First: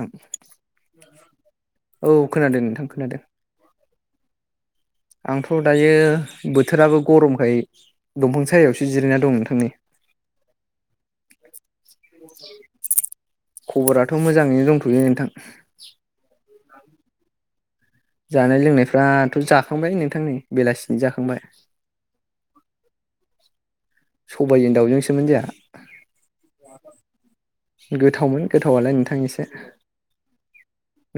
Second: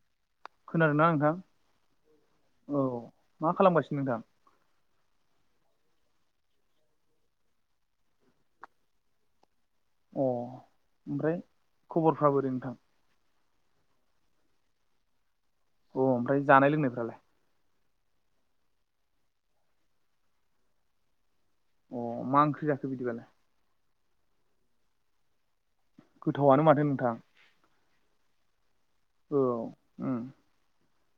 उम खोनादोंना नोंथां औ खोनादों औ नोंथां खोनादों मा खालामगासिनो नोंथां आंथ' दायो बोथोराबो गरमखाय दंफां सायायावसो जिरायना दं नोंथां नै अ ओमफ्राय खबरफ्रा बोरै नोंथां खबराथ' मोजाङैनो दंथ'यो नोंथां अ ओमफ्राय जानाय लोंनायफ्रालाय जानाय लोंनायफ्राथ' जाखांबायनो नोंथां नै बेलासिनि जाखांबाय अ मा ओंख्रि जाखो बिदिबालाय सबायजों दाउजोंसोमोन जोंहा गोथावआनो माथो नोंथां गोथावमोन गोथावआलाय नोंथां औ एसे उम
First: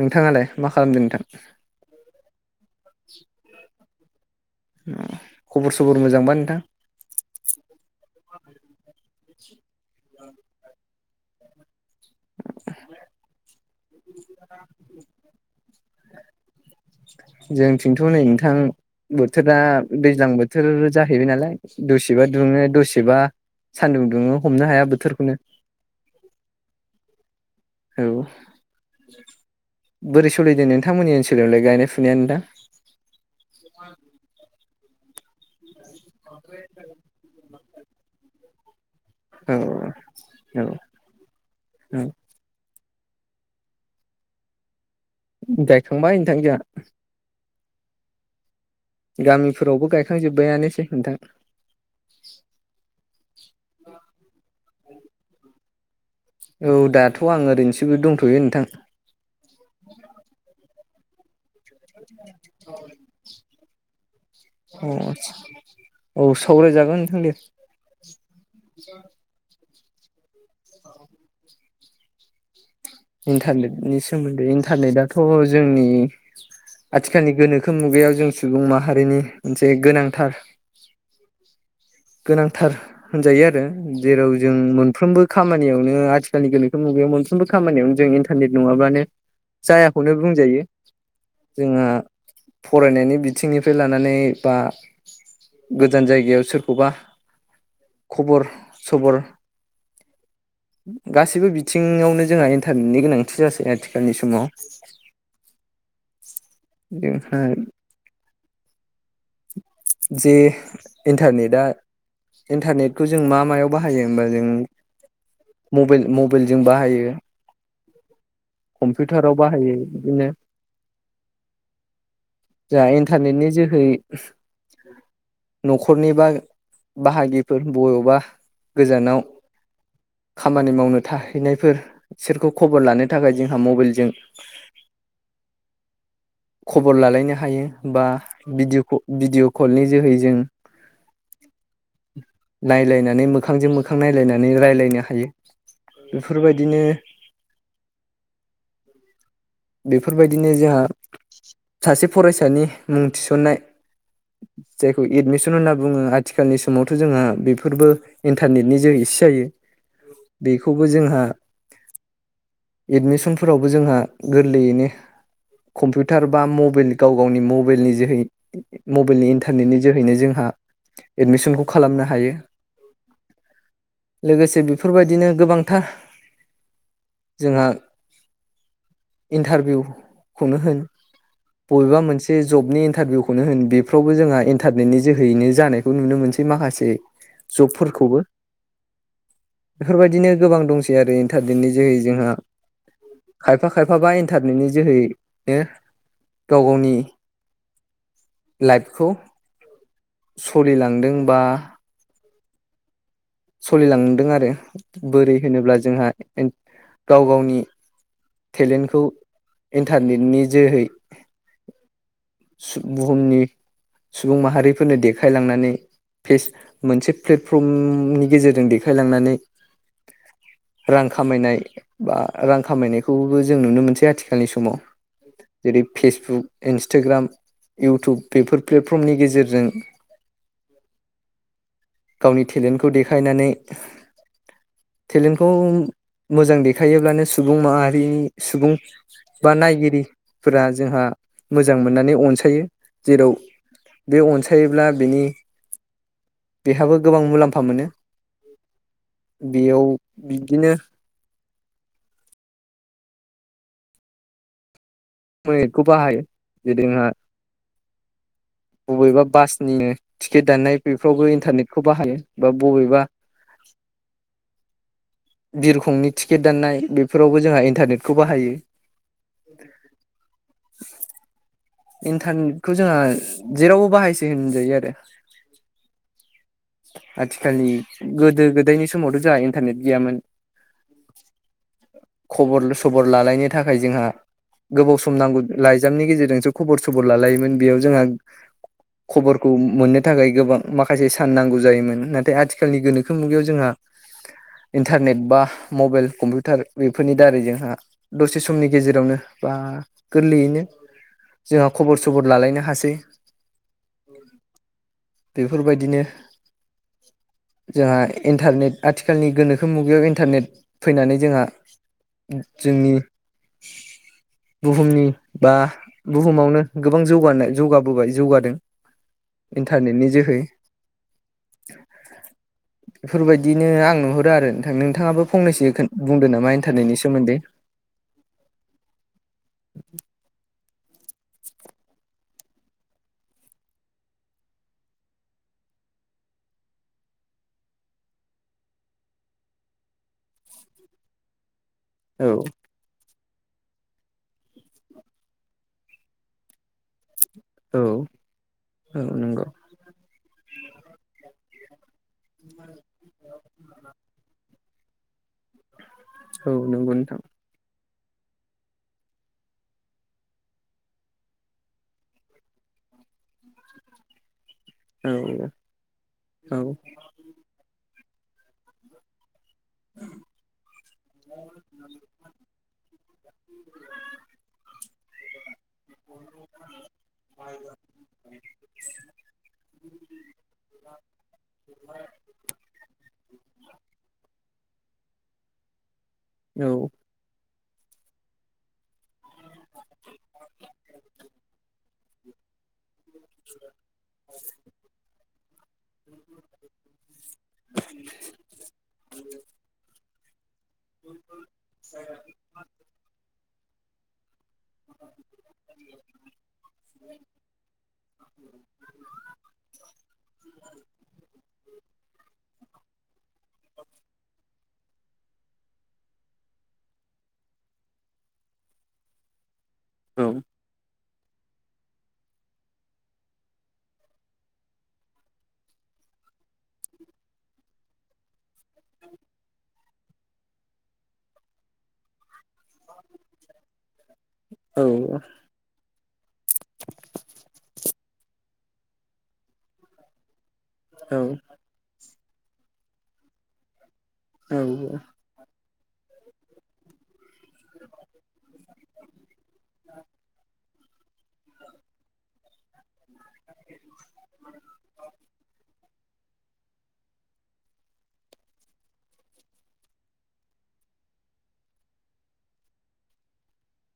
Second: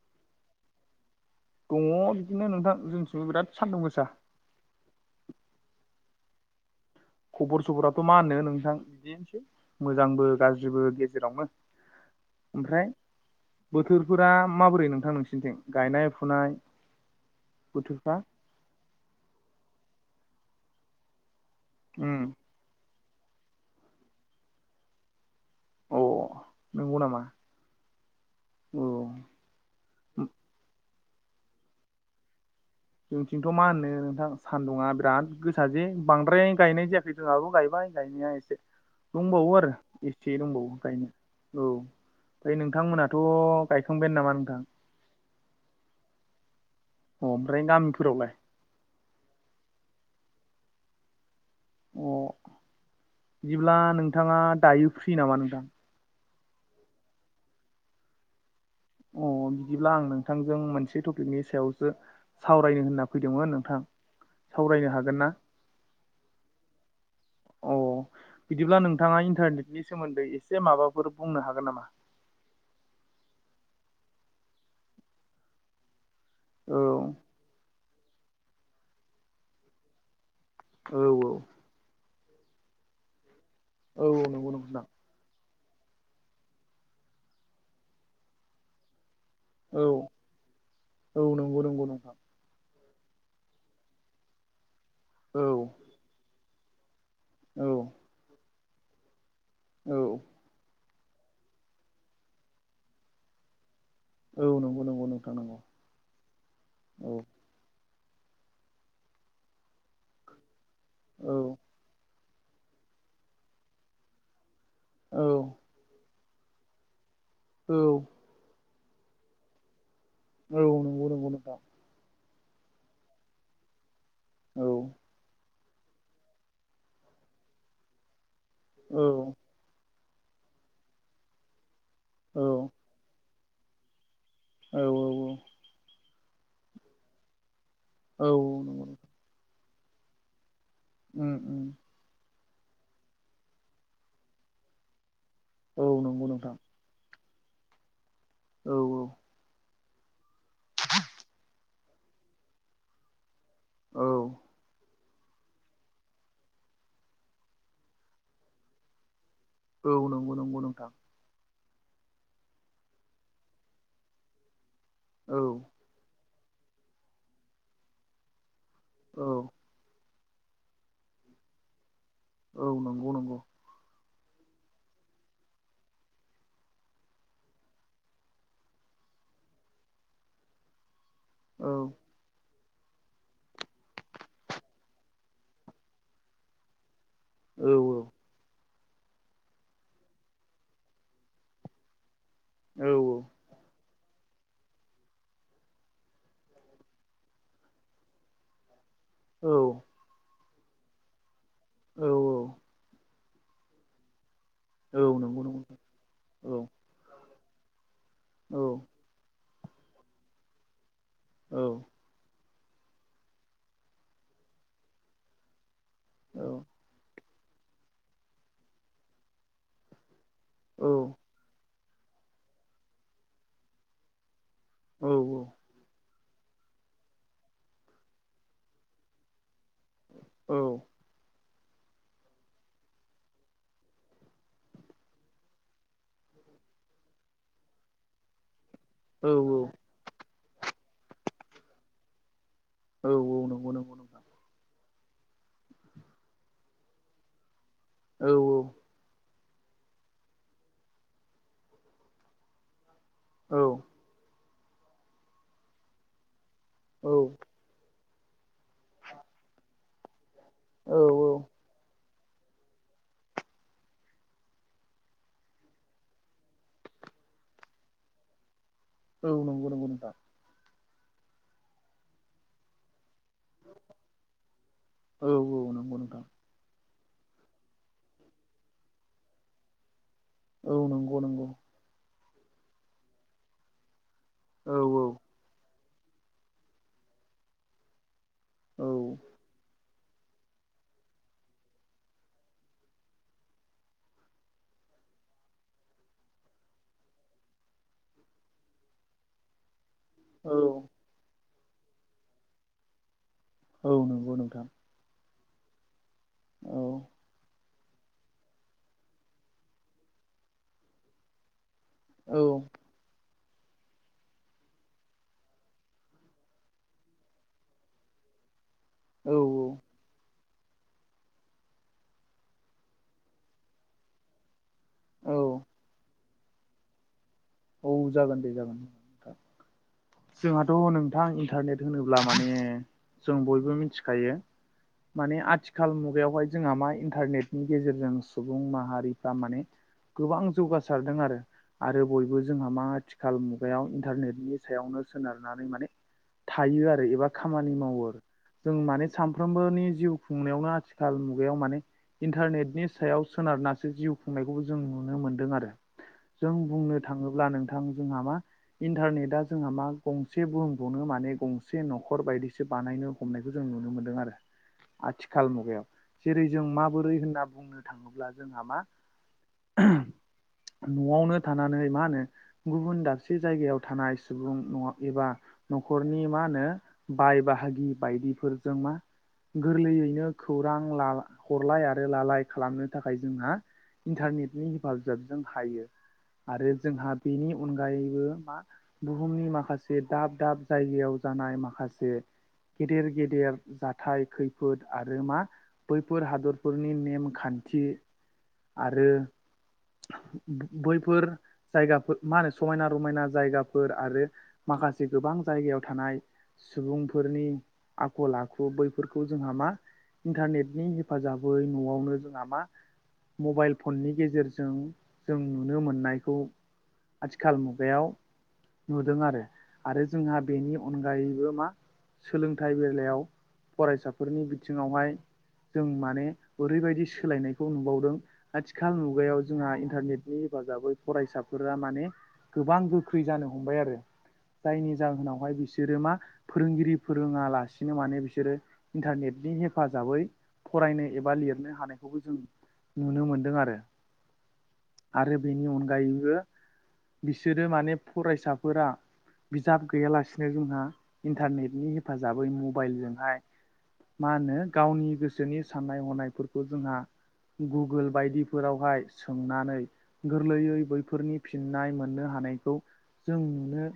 नोंथांआलाय मा खालामदों नोंथां दङो बिदिनो नोंथां जोंनिथिंबो बिराद सान्दुं गोसा उम खबर सबर मोजांबा नोंथां खबर सबराथ' मा होनो नोंथां बिदिनोसै मोजां आमफ्राय बोथोरफोरा माबोरै नोंथां नोंसिरनिथिं गायनाय फुनाय जोंथिंथ' बोथोरफ्रा नै नोंथां बोथोरा दैज्लां बोथोर जाहैबाय नालाय उम द'सेबा दुंओ दसे एबा सानदुं दुंओ हमनो हाया बोथोरखौनो औऔ नंगौ नामा औ औ बोरै सलिदों नोंथांमोननि ओनसोलावलाय गायनाय फुनायानो दा जोंथिंथ' मा होननो नोंथां सान्दुङा बिराद गोसा जे बांद्राय गायनाय जायाखै [unintelligible] गायबाय गायनाया एसे औ दंबावो आरो [unintelligible] औ दंबावो गायनो औ ओमफ्राय नोंथांमोनाथ' गायखांबायानो नामा नोंथां गायखांबाय नोंथां जोहा अ ओमफ्राय गामिफोरावलाय गामिफोरावबो गायखांजोब्बायानोसै नोंथां अ बिदिब्ला नोंथाङा दायो फ्रि नामा नोंथां औ दाथ' आं ओरैनोसोबो दंथ'यो नोंथां अ बिदिब्ला आं नोंथांजों मोनसे टपिकनि सायाव सावरायनो होनना फैदोंमोन नोंथां सावरायनो अ हागोन ना आतसा औ सावरायजागोन नोंथां दे अ बिदिब्ला नोंथाङा इन्टारनेटनि सोमोन्दै एसे माबाफोर बुंनो हागोन नामा इन्टारनेटनि सोमोन्दै इन्टारनेटआथ' जोंनि औ आथिखालनि गोनोखो खो मुगायाव जों सुबुं माहारिनि मोनसे गोनांथार औ औ गोनांथार होनजायो आरो औ नंगौ जेराव नंगौ जों नोंथां मोनफ्रोमबो खामानियावनो आथिखालनि गोनोखो मुगायाव मोनफ्रोमबो खामानियावनो जों इन्टारनेट नङाब्लानो औ जायाखौनो बुंजायो औ नंगौ नंगौ जोंहा नोंथां फरायनायनि बिथिंनिफ्राय लानानै बा औ गोजान जायगायाव सोरखौबा औ खबर सबर औ गासैबो बिथिङावनो जोंहा इन्टारनेटनि गोनांथि जासै आरोखि औ नंगौ नंगौ नोंथां नोंगौ बेनिफ्राय जे औ इन्टारनेटआ इन्टारनेटखौ जों मा मायाव बाहायो होमबा जों औ मबेल मबेलजों बाहायो औ कम्पिउटाराव बाहायो बिदिनो औ नंगौ नंगौ नोंथां जा इन्टारनेटनि जोहै औ न'खरनिबा बाहागिफोर बय'बा औ गोजानाव खामानि मावनो थाहैनायफोर औ बिसोरखौ खबर लानो थाखाय जोंहा मबाइलजों औ औ औ खबर लालायनो हायो बा औ नंगौ भिदिअ भिडिअ' कलनि जोहै जों उम उम नायलायनानै मोखांजों मोखां नायलायनानै रायज्लायनो हायो औ नंगौ नोंथां बेफोरबायदिनो औ औ बेफोरबायदिनो जोंहा सासे फरायसानि मुं थिसननाय औ जायखौ एडमिसन होनना बुङो आथिखालनि समावथ' जोंहा बेफोरबो इन्टारनेटनि जोहैसो जायो औ नंगौ नंगौ नोंथां बेखौबो जोंहा एडमिसनफोरावबो जोंहा गोरलैयैनो औ कम्पिउटार बा मबिल गाव गावनि मबिलनि जोहै औ मबाइलनि इन्टारनेटनि जोहैनो जोंहा एडमिसनखौ खालामनो हायो। औ नंगौ नंगौ लोगोसे बेफोरबायदिनो गोबांथार जोंहा इन्टारभिउ खौनो होन औ बबेबा मोनसे बे जबनि इन्टारभिउखौनो होन बेफ्रावबो जोंहा इन्टारनेटनि जोहैयैनो जानायखौ नुनो मोनसै माखासे [inaudible] जबफोरखौबो बेफोरबायदिनो गोबां दंसै आरो इन्टारनेटनि जोहै जोंहा औ औ। खायफा खायफाबा इन्टारनेटनि जोहैनो गाव गावनि लाइभखौ औ सलिलांदों बा औ। सलिलांदों आरो। औ बोरै नंगौ नंगौ होनोब्ला जोंहा औ औ गाव गावनि टेलेनखौ इन्टारनेटनि जोहै औ। सु बुहुमनि सुबुं माहारिफोरनो देखायलांनानै फेस औ औ मोनसे प्लेटफर्मनि गेजेरजों देखायलांनानै रां औ खामायनाय बा रां खामायनायखौबो जों नुनो मोनसै आथिखालनि समाव औ औ। जेरै फेसबुक इन्सटाग्राम इउटुब बेफोर प्लेटफर्मनि गेजेरजों औ। गावनि टेलेन्टखौ देखायनानै टेलेन्टखौ मोजां देखायोब्लानो सुबुं माहारि सुबुं औ बा औ नायगिरिफोरा जोंहा मोजां मोननानै अनसायो। औ जेराव औ नंगौ नंगौ नंगौ बे अनसायोब्ला बेनि बेहाबो गोबां मुलाम्फा मोनो। औ औ। बेयाव बिदिनो औ। [unintelligible] खौ बाहायो जेदेंहा औ बबेबा बासनिनो टिकेट दाननाय औ औ बेफ्रावबो इन्टारनेटखौ बाहायो बा बबेबा बिरखंनि टिकेट दाननाय बेफोरावबो जोंहा इन्टारनेटखौ बाहायो। औ नंगौ नंगौ नोंथां। इन्टारनेटखौ जोंहा जेरावबो बाहायसै होनजायो आरो। औ औ नंगौ नोंथां। आथिखालनि गोदो गोदायनि समावथ' जोंहा इन्टारनेट गैयामोन। औ नोंगौ नोंगौ। खबर सबर लालायनो थाखाय जोंहा औ गोबाव सम नांगौ। लाइजामनि गेजेरजोंसो खबर सबर लालायोमोन बेयाव जोंहा औ खबर खौ मोननो थाखाय गोबां माखासे सान नांगौ जायोमोन नाथाय आथिखालनि गोनोखो मुगायाव जोंहा इन्टारनेट बा मबाइल कम्पिउटार बेफोरनि दारै जोंहा दसे समनि गेजेरावनो बा औ गोरलैयैनो जोंहा खबर सबर लालायनो हासै। औ नंगौ नोंथां। बेफोरबायदिनो औ। जोंहा इन्टारनेट आथिखालनि गोनोखो मुगायाव इन्टारनेट फैनानै जोंहा औ जोंनि [inaudible] बुहुमनि बा बुहुमावनो गोबां जौगानाय जौगाबोबाय जौगादों। औ ओ टारनेटनि जोहै। बेफोरबायदिनो आं नुहरो आरो नोंथां नोंथाङाबो औ फंनैसो खोन बुंदो नोमा इन्टारनेटनि सोमोन्दै। औ जागोन दे जागोन जागोन नोंथां। जोंहाथ' नोंथां इन्टारनेट होनोब्ला माने जों बयबो मिनथिखायो। माने आथिखाल मुगायावहाय जोंहा मा इन्टारनेटनि गेजेरजों सुबुं माहारिफ्रा माने गोबां जौगासारदों आरो आरो औ बयबो मा मा आथिखाल मुगायाव इन्टारनेटनि सायावनो सोनारनानै माने थायो आरो एबा खामानि औ मावो आरो जों औ माने नंगौ सानफ्रोमबोनि जिउ खुंनायावनो आथिखाल मुगायाव माने इन्टारनेटनि सायाव सोनारनासो जिउ खुंनायखौबो जों नुनो मोनदों आरो। औ जों नंगौ बुंनो नोंथां अब्ला नोंथां जोंहा मा इन्टारनेटा जोंहा मा गंसे बुहुमखौनो माने गंसे न'खर बायदिसो बानायनो हमनायखौ जों नुनो मोन्दों आरो। औ आथिखाल मुगायाव जेरै औ जों माबोरै होनना बुंनो थाङोब्ला जोंहा मा [unintelligible] न'आवनो थानानै मा होनो गुबुन दाबसे जायगायाव थानाय सुबुं नङा एबा न'खरनि मा होनो बाय बाहागि बायदिफोरजों मा गोरलैयैनो खौरां ला हरलाय आरो लालाय खालामनो थाखाय जोंहा इन्टारनेटनि हेफाजाबजों हायो औ आरो जोंहा बेनि अनगायैबो मा बुहुमनि माखासे दाब दाब जायगायाव जानाय माखासे गेदेर गेदेर जाथाय खैफोद आरो मा बैफोर हादरफोरनि नेमखान्थि आरो बैफोर जायगाफो मा होनो समायना रमायना जायगाफोर आरो माखासे गोबां जायगायाव थानाय सुबुंफोरनि आखल आखु बै फोरखौ जोंहा मा इन्टारनेटनि हेफाजाबै न'आवनो जोंहा मा मबाइल फननि गेजेरजों जों नु नुनो मोननायखौ आथिखाल मुगायाव नुदों आरो। आरो जोंहा बेनि अनगायैबो मा सोलोंथाइ बेलायाव फरायसाफोरनि बिथिङावहाय जों माने ओरैबायदि सोलायनायखौ नुबावदों आथिखाल मुगायाव जोंहा इन्टारनेट हेफाजाबै फरायसाफोरा माने गोबां जु ख्रि जानो हमबाय आरो औ जायनि जाहोनावहाय बिसोरो मा फोरोंगिरि फोरोङालासिनो माने बिसोरो इन्टारनेटनि हेफाजाबै फरायनो एबा लिरनो हानायखौबो जों नुनो मोनदों आरो औ औ आरो बेनि अनगायैबो बिसोरो माने फरायसा फोरा बिजाब गैयालासिनो जोंहा इन्टारनेटनि हेफाजाबै मबाइलजों फाय मा होनो गावनि गोसोनि साननाय हनायफोरखौ जोंहा गुगोल बायदि‌फोरावहाय सों नानै गोरलैयै बैफोरनि फिननाय मोननो हानायखौ जों नुनो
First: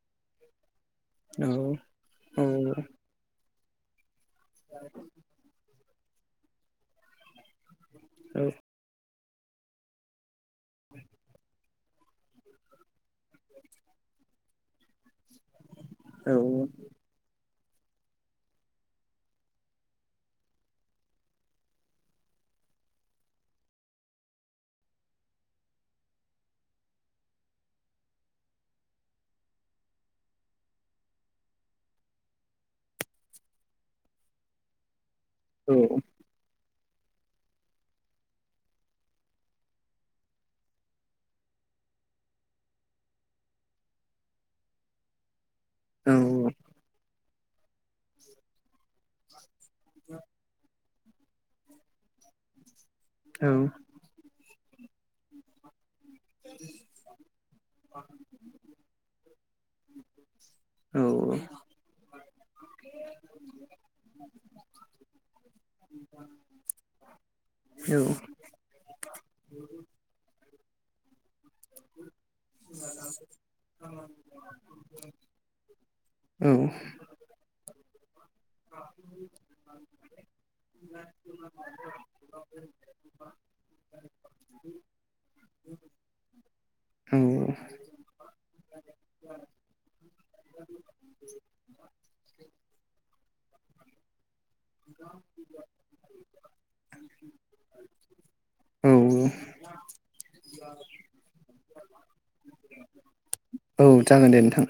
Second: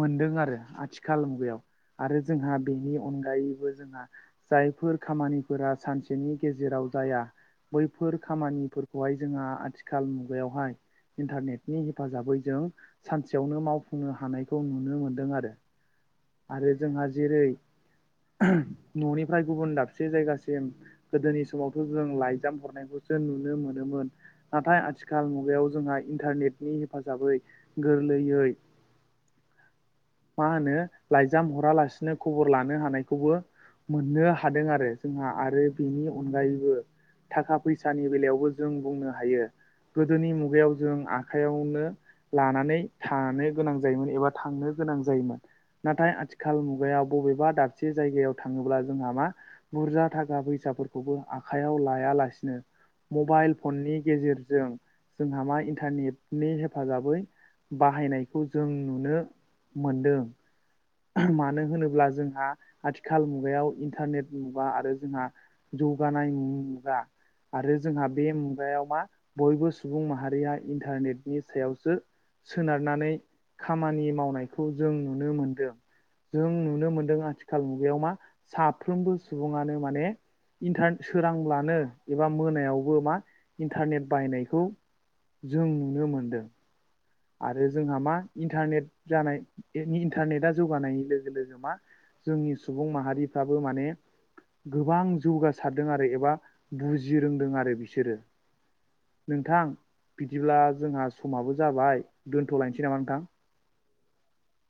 मोनदों आरो आथिखाल मुगायाव आरो जोंहा बेनि अनगायैबो जोंहा जायफोर खामानिफोरा सानसेनि गेजेराव जाया बैफोर खामानिफोरखौहाय जोंहा आथिखाल मुगायावहाय इन्टारनेटनि हेफाजाबै जों सानसेयावनो मावफुंनो हानायखौ नुनो मोनदों आरो। आरो जोंहा जेरै न'निफ्राय गुबुन दाबसे जायगासिम गोदोनि समावथ' जों लाइजाम हरनायखौसो नुनो मोनोमोन। नाथाय आथिखाल मुगायाव जोंहा इन्टारनेटनि हेफाजाबै गोरलैयै [inaudible] मा होनो लाइजाम हरालासिनो खबर लानो हानायखौबो मोननो हादों आरो जोंहा आरो बिनि अनगायैबो थाखा फैसानि बेलायावबो जों बुंनो हायो गोदोनि मुगायाव जों आखाइयावनो लानानै थानो गोनां जायोमोन एबा थांनो गोनां जायोमोन नाथाय आथिखाल औ मुगायाव बबेबा दाबसे जायगायाव थाङोब्ला जोंहा मा बुरजा थाखा फैसाफोरखौबो आखाइयाव लायालासिनो मबाइल फननि गेजेर जों जोंहा मा इन्टारनिट नि हेफाजाबै बाहायनायखौ जों नुनो मोनदों [unintelligible] मानो होनोब्ला जोंहा आथिखाल मुगायाव इन्टारनेट मुगा आरो जोंहा जौगानाय मुगा आरो जोंहा बे मुगायाव मा बयबो सुबुं माहारिया इन्टारनेटनि सायाव सो सोनारनानै खामानि मावनायखौ जों नुनो मोनदों जों नुनो मोन्दों आथिखाल मुगायाव मा साफ्रोमबो सुबुङानो माने इन्टार सोरांब्लानो एबा मोनायावबो मा इन्टारनेट बाहायनायखौ जों नुनो मोनदों औ आरो जोंहा मा इन्टारनेट जानाय नि इन्टारनेटआ जौगानायनि लोगो लोगो मा जोंनि सुबुं माहारिफ्राबो माने गोबां जौगासारदों आरो एबा बुजि रोंदों आरो बिसोरो औ औ नोंथां बिदिब्ला जोंहा समाबो जाबाय दोनथलायसै नामा नोंथां औ जागोन दे नोंथां